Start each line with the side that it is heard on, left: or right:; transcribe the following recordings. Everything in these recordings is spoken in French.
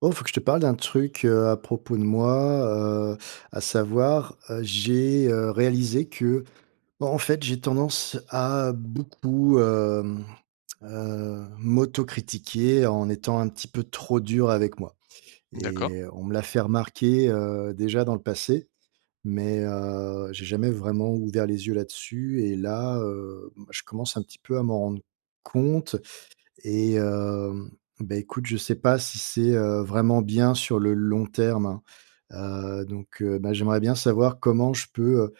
right: Oh, faut que je te parle d'un truc, à propos de moi, à savoir, j'ai, réalisé que, bah, en fait, j'ai tendance à beaucoup, m'autocritiquer en étant un petit peu trop dur avec moi
left: D'accord,
right: et on me l'a fait remarquer, déjà dans le passé, mais, j'ai jamais vraiment ouvert les yeux là-dessus et là, bah, je commence un petit peu à m'en rendre compte et bah, écoute, je sais pas si c'est, vraiment bien sur le long terme, hein. Donc bah, j'aimerais bien savoir comment je peux,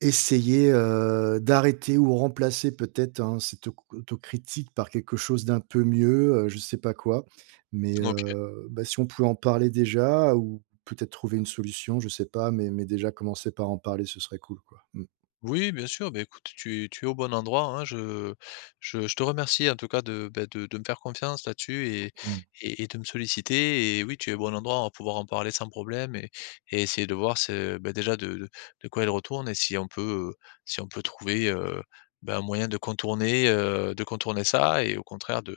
right: essayer, d'arrêter ou remplacer peut-être, hein, cette auc autocritique par quelque chose d'un peu mieux, je sais pas quoi. Mais
left: OK.
right: bah, si on pouvait en parler déjà ou peut-être trouver une solution, je sais pas, mais déjà commencer par en parler, ce serait cool, quoi. Mmh.
left: Oui, bien sûr, beh, écoute, tu es au bon endroit, hein. Je te remercie en tout cas de, bah, de me faire confiance là-dessus et
right: Mmh.
left: et et de me solliciter et oui, tu es au bon endroit, on va pouvoir en parler sans problème et essayer de voir ce bah, déjà de quoi il retourne et si on peut, heu, si on peut trouver, bah, un moyen de contourner ça et au contraire de,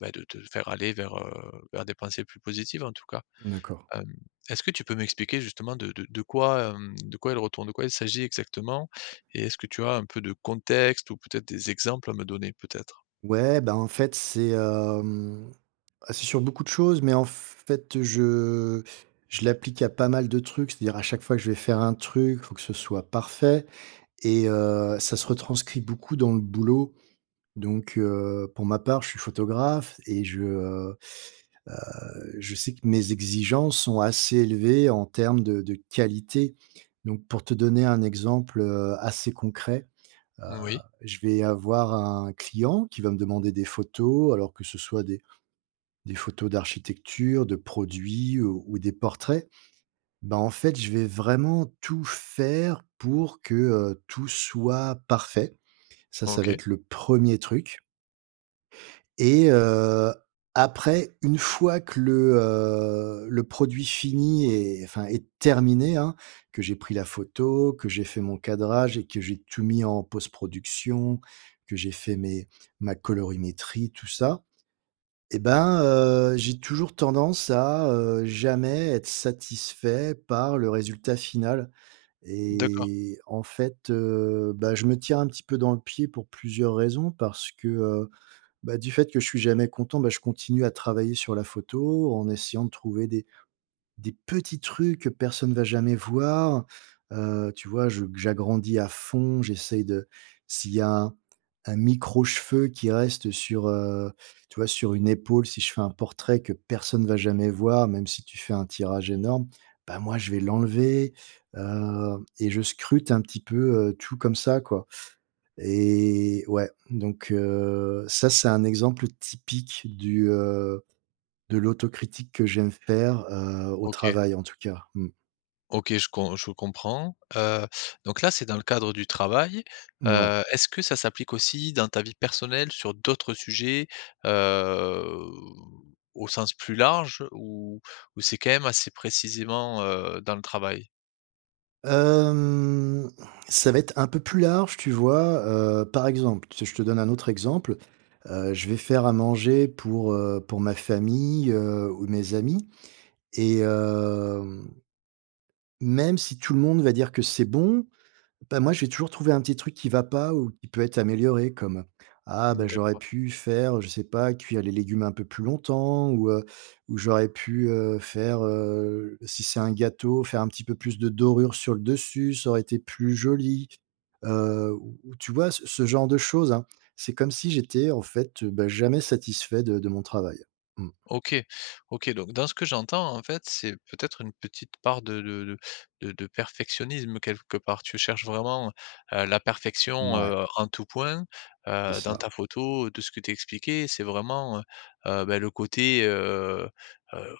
left: bah, de te faire aller vers, vers des pensées plus positives en tout cas.
right: D'accord.
left: Hem, Est-ce que tu peux m'expliquer justement de quoi, de quoi elle retourne, de quoi il s'agit exactement? Et est-ce que tu as un peu de contexte ou peut-être des exemples à me donner peut-être?
right: Ouais, bah, en fait, c'est, hem Ah, c'est sur beaucoup de choses, mais en fait, je l'applique à pas mal de trucs. C'est-à-dire à chaque fois que je vais faire un truc, il faut que ce soit parfait et ça se retranscrit beaucoup dans le boulot. Donc pour ma part, je suis photographe et je sais que mes exigences sont assez élevées en termes de qualité. Donc pour te donner un exemple, assez concret, heu,
left: Oui,
right: je vais avoir un client qui va me demander des photos alors que ce soit des photos d'architecture, de produits ou des portraits, bah, en fait, je vais vraiment tout faire pour que, tout soit parfait. Ça va
left: OK,
right: être le premier truc et après, une fois que le produit fini est terminé, hein, que j'ai pris la photo, que j'ai fait mon cadrage et que j'ai tout mis en post-production, que j'ai fait mes ma colorimétrie, tout ça, et ben, j'ai toujours tendance à, jamais être satisfait par le résultat final
left: d'accord,
right: et en fait, bah, je me tire un petit peu dans le pied pour plusieurs raisons parce que, bah, du fait que je suis jamais content, bah, je continue à travailler sur la photo en essayant de trouver des petits trucs que personne ne va jamais voir, tu vois? Je j'agrandis à fond, j'essaye de s'il y a un micro-cheveu qui reste sur, tu vois? Sur une épaule, si je fais un portrait que personne ne va jamais voir, même si tu fais un tirage énorme, bah, moi, je vais l'enlever, et je scrute un petit peu, tout comme ça, quoi et ouais, donc ça, c'est un exemple typique de l'autocritique que j'aime faire, au
left: OK,
right: travail en tout cas. Mmh.
left: OK, je comprends. Donc là, c'est dans le cadre du travail.
right: Ouais.
left: Est-ce que ça s'applique aussi dans ta vie personnelle sur d'autres sujets, heu, au sens plus large ou c'est quand même assez précisément, dans le travail?
right: Hem, ça va être un peu plus large, tu vois? Par exemple, tu je te donne un autre exemple, je vais faire à manger pour ma famille, ou mes amis et même si tout le monde va dire que c'est bon, bah, moi, je vais toujours trouver un petit truc qui va pas ou qui peut être amélioré comme: «Ah bah, j'aurais
left: D'accord.
right: pu faire, je sais pas, cuire les légumes un peu plus longtemps» ou «J'aurais pu, faire, si c'est un gâteau, faire un petit peu plus de dorure sur le dessus, ça aurait été plus joli». Ou tu vois, ce genre de choses, hein. C'est comme si j'étais, en fait, bah, jamais satisfait de mon travail. Mmh.
left: OK. OK, donc dans ce que j'entends, en fait, c'est peut-être une petite part de perfectionnisme quelque part. Tu cherches vraiment, la perfection,
right: Mouais,
left: en tout point,
right: c'est
left: dans
right: ça.
left: ta photo, de ce que tu expliquais. C'est vraiment, bah, le côté, heu,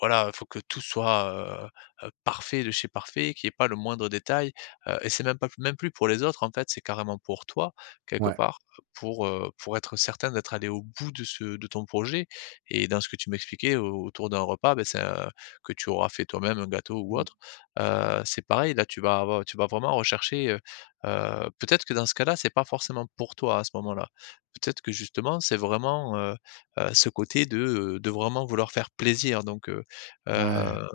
left: voilà, il faut que tout soit, parfait de chez parfait, qu'il n'y ait pas le moindre détail, et c'est même pas même plus pour les autres, en fait, c'est carrément pour toi, quelque
right: Ouais.
left: part, pour être certain d'être allé au bout de ce de ton projet et dans ce que tu m'expliquais au autour d'un repas, ben c'est un que tu auras fait toi-même, un gâteau ou
right: Mmh.
left: autre, c'est pareil, là, tu vas vraiment rechercher, peut-être que dans ce cas-là, c'est pas forcément pour toi à ce moment-là. Peut-être que justement, c'est vraiment, ce côté de vraiment vouloir faire plaisir donc
right: Ouais,
left: heu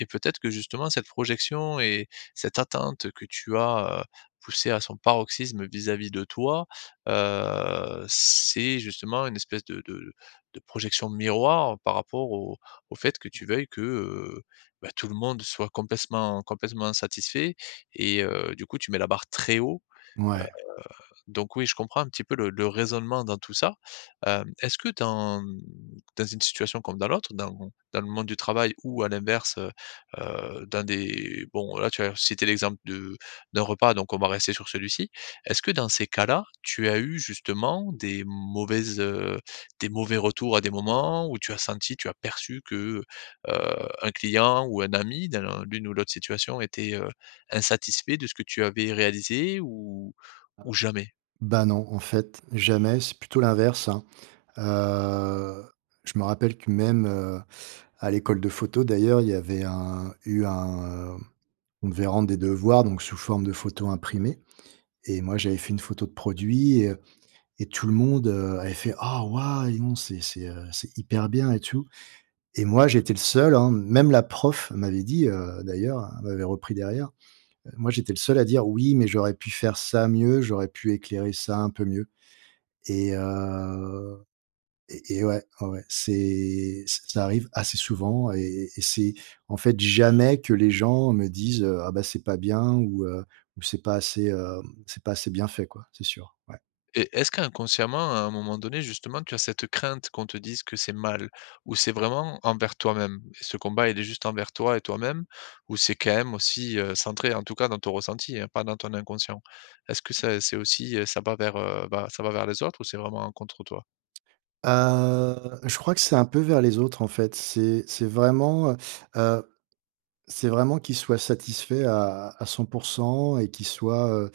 left: et peut-être que justement cette projection et cette attente que tu as, poussée à son paroxysme vis-à-vis de toi, c'est justement une espèce de projection miroir par rapport au au fait que tu veuilles que, bah, tout le monde soit complètement complètement satisfait et du coup, tu mets la barre très haut
right: ouais.
left: donc oui, je comprends un petit peu le raisonnement dans tout ça. Est-ce que dans dans une situation comme dans l'autre, dans dans le monde du travail ou à l'inverse, dans des bon, là, tu as cité l'exemple de d'un repas, donc on va rester sur celui-ci. Est-ce que dans ces cas-là, tu as eu justement des mauvaises, des mauvais retours à des moments où tu as senti, tu as perçu que, un client ou un ami dans l'une ou l'autre situation était, insatisfait de ce que tu avais réalisé ou jamais?
right: Bah, non, en fait, jamais, c'est plutôt l'inverse, hein. Heu, je me rappelle que même, à l'école de photo d'ailleurs, il y avait un eu un, hem, on devait rendre des devoirs donc sous forme de photos imprimées et moi j'avais fait une photo de produit et tout le monde, avait fait: «Ah waouh, dis donc c'est hyper bien et tout» et moi j'étais le seul, hein, même la prof m'avait dit, d'ailleurs, elle m'avait repris derrière, moi j'étais le seul à dire: «Oui, mais j'aurais pu faire ça mieux, j'aurais pu éclairer ça un peu mieux» et heu et ouais, ouais, ouais, c'est ça arrive assez souvent et c'est en fait jamais que les gens me disent: «Ah bah, c'est pas bien» ou c'est pas assez bien fait», quoi, c'est sûr, ouais.
left: Et est-ce qu'inconsciemment, à un moment donné, justement, tu as cette crainte qu'on te dise que c'est mal? Ou c'est vraiment envers toi-même? Et ce combat, il est juste envers toi et toi-même? Ou c'est quand même aussi, centré, en tout cas dans ton ressenti, hein, pas dans ton inconscient? Est-ce que ça c'est aussi, ça va vers, bah, ça va vers les autres ou c'est vraiment contre toi?
right: Heu, je crois que c'est un peu vers les autres, en fait. C'est vraiment qu'ils soient satisfaits à 100% et qu'ils soient, heu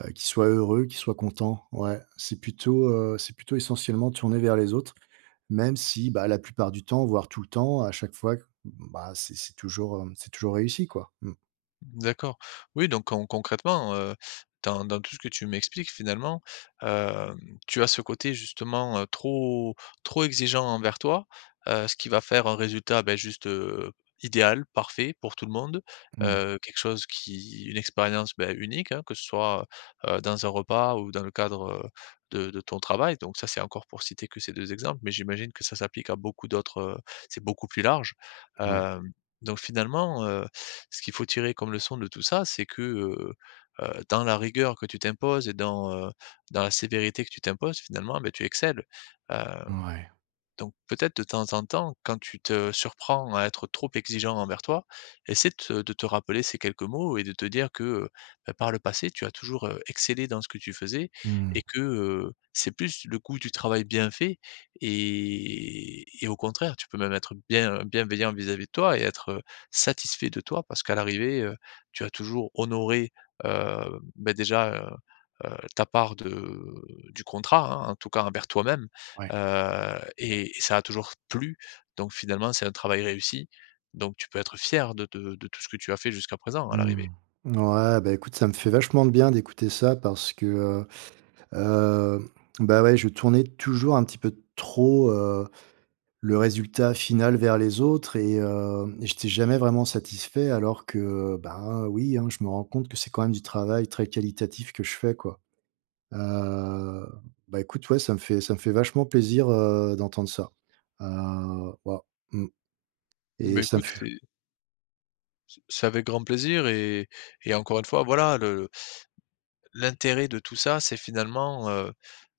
right: heu, qu'ils soient heureux, qu'ils soient contents. Ouais, c'est plutôt essentiellement tourné vers les autres. Même si, bah, la plupart du temps, voire tout le temps, à chaque fois, bah, c'est toujours, c'est toujours réussi, quoi. Mmh.
left: D'accord. Oui, donc concrètement, dans dans tout ce que tu m'expliques finalement, hem, tu as ce côté justement, trop trop exigeant envers toi, ce qui va faire un résultat, beh, juste, idéal, parfait pour tout le monde,
right: Mmh.
left: quelque chose qui une expérience, beh, unique, hein, que ce soit, dans un repas ou dans le cadre, de ton travail. Donc ça, c'est encore pour citer que ces 2 exemples, mais j'imagine que ça s'applique à beaucoup d'autres, c'est beaucoup plus large.
right: Ouais,
left: Hem, donc finalement, ce qu'il faut tirer comme leçon de tout ça, c'est que, dans la rigueur que tu t'imposes et dans, dans la sévérité que tu t'imposes, finalement, ben tu excelles. Heu
right: ouais.
left: donc peut-être de temps en temps, quand tu te surprends à être trop exigeant envers toi, essaie de te rappeler ces quelques mots et de te dire que, bah, par le passé, tu as toujours, excellé dans ce que tu faisais
right: Mmh.
left: et que, c'est plus le goût du travail bien fait et au contraire, tu peux même être bienveillant vis-à-vis de toi et être, satisfait de toi parce qu'à l'arrivée, tu as toujours honoré, bah, déjà, ta part de du contrat, hein, en tout cas envers toi-même.
right: Ouais.
left: Et ça a toujours plu, donc finalement, c'est un travail réussi, donc tu peux être fier de tout ce que tu as fait jusqu'à présent, à
right: Mmh.
left: l'arrivée.
right: Ouais, bah, écoute, ça me fait vachement de bien d'écouter ça parce que, heu, bah, ouais, je tournais toujours un petit peu trop, le résultat final vers les autres et j'étais jamais vraiment satisfait alors que, bah, oui, hein, je me rends compte que c'est quand même du travail très qualitatif que je fais, quoi. Heu, Bah, écoute, ouais, ça me fait vachement plaisir, d'entendre ça. Waouh, mmh et
left: Mais
right: ça me
left: écoute,
right: fait
left: c'est avec grand plaisir et encore une fois, voilà, le l'intérêt de tout ça, c'est finalement,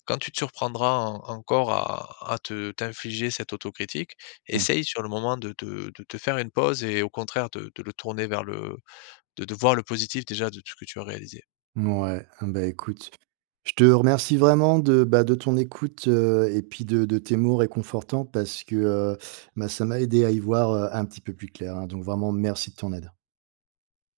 left: quand tu te surprendras en encore à te t'infliger cette autocritique, essaye sur le moment de te faire une pause et au contraire de le tourner vers le de voir le positif déjà de tout ce que tu as réalisé.
right: mmh, ouais, bah, écoute, je te remercie vraiment bah, de ton écoute, et puis de tes mots réconfortants parce que, bah, ça m'a aidé à y voir, un petit peu plus clair, hein, donc vraiment merci de ton aide.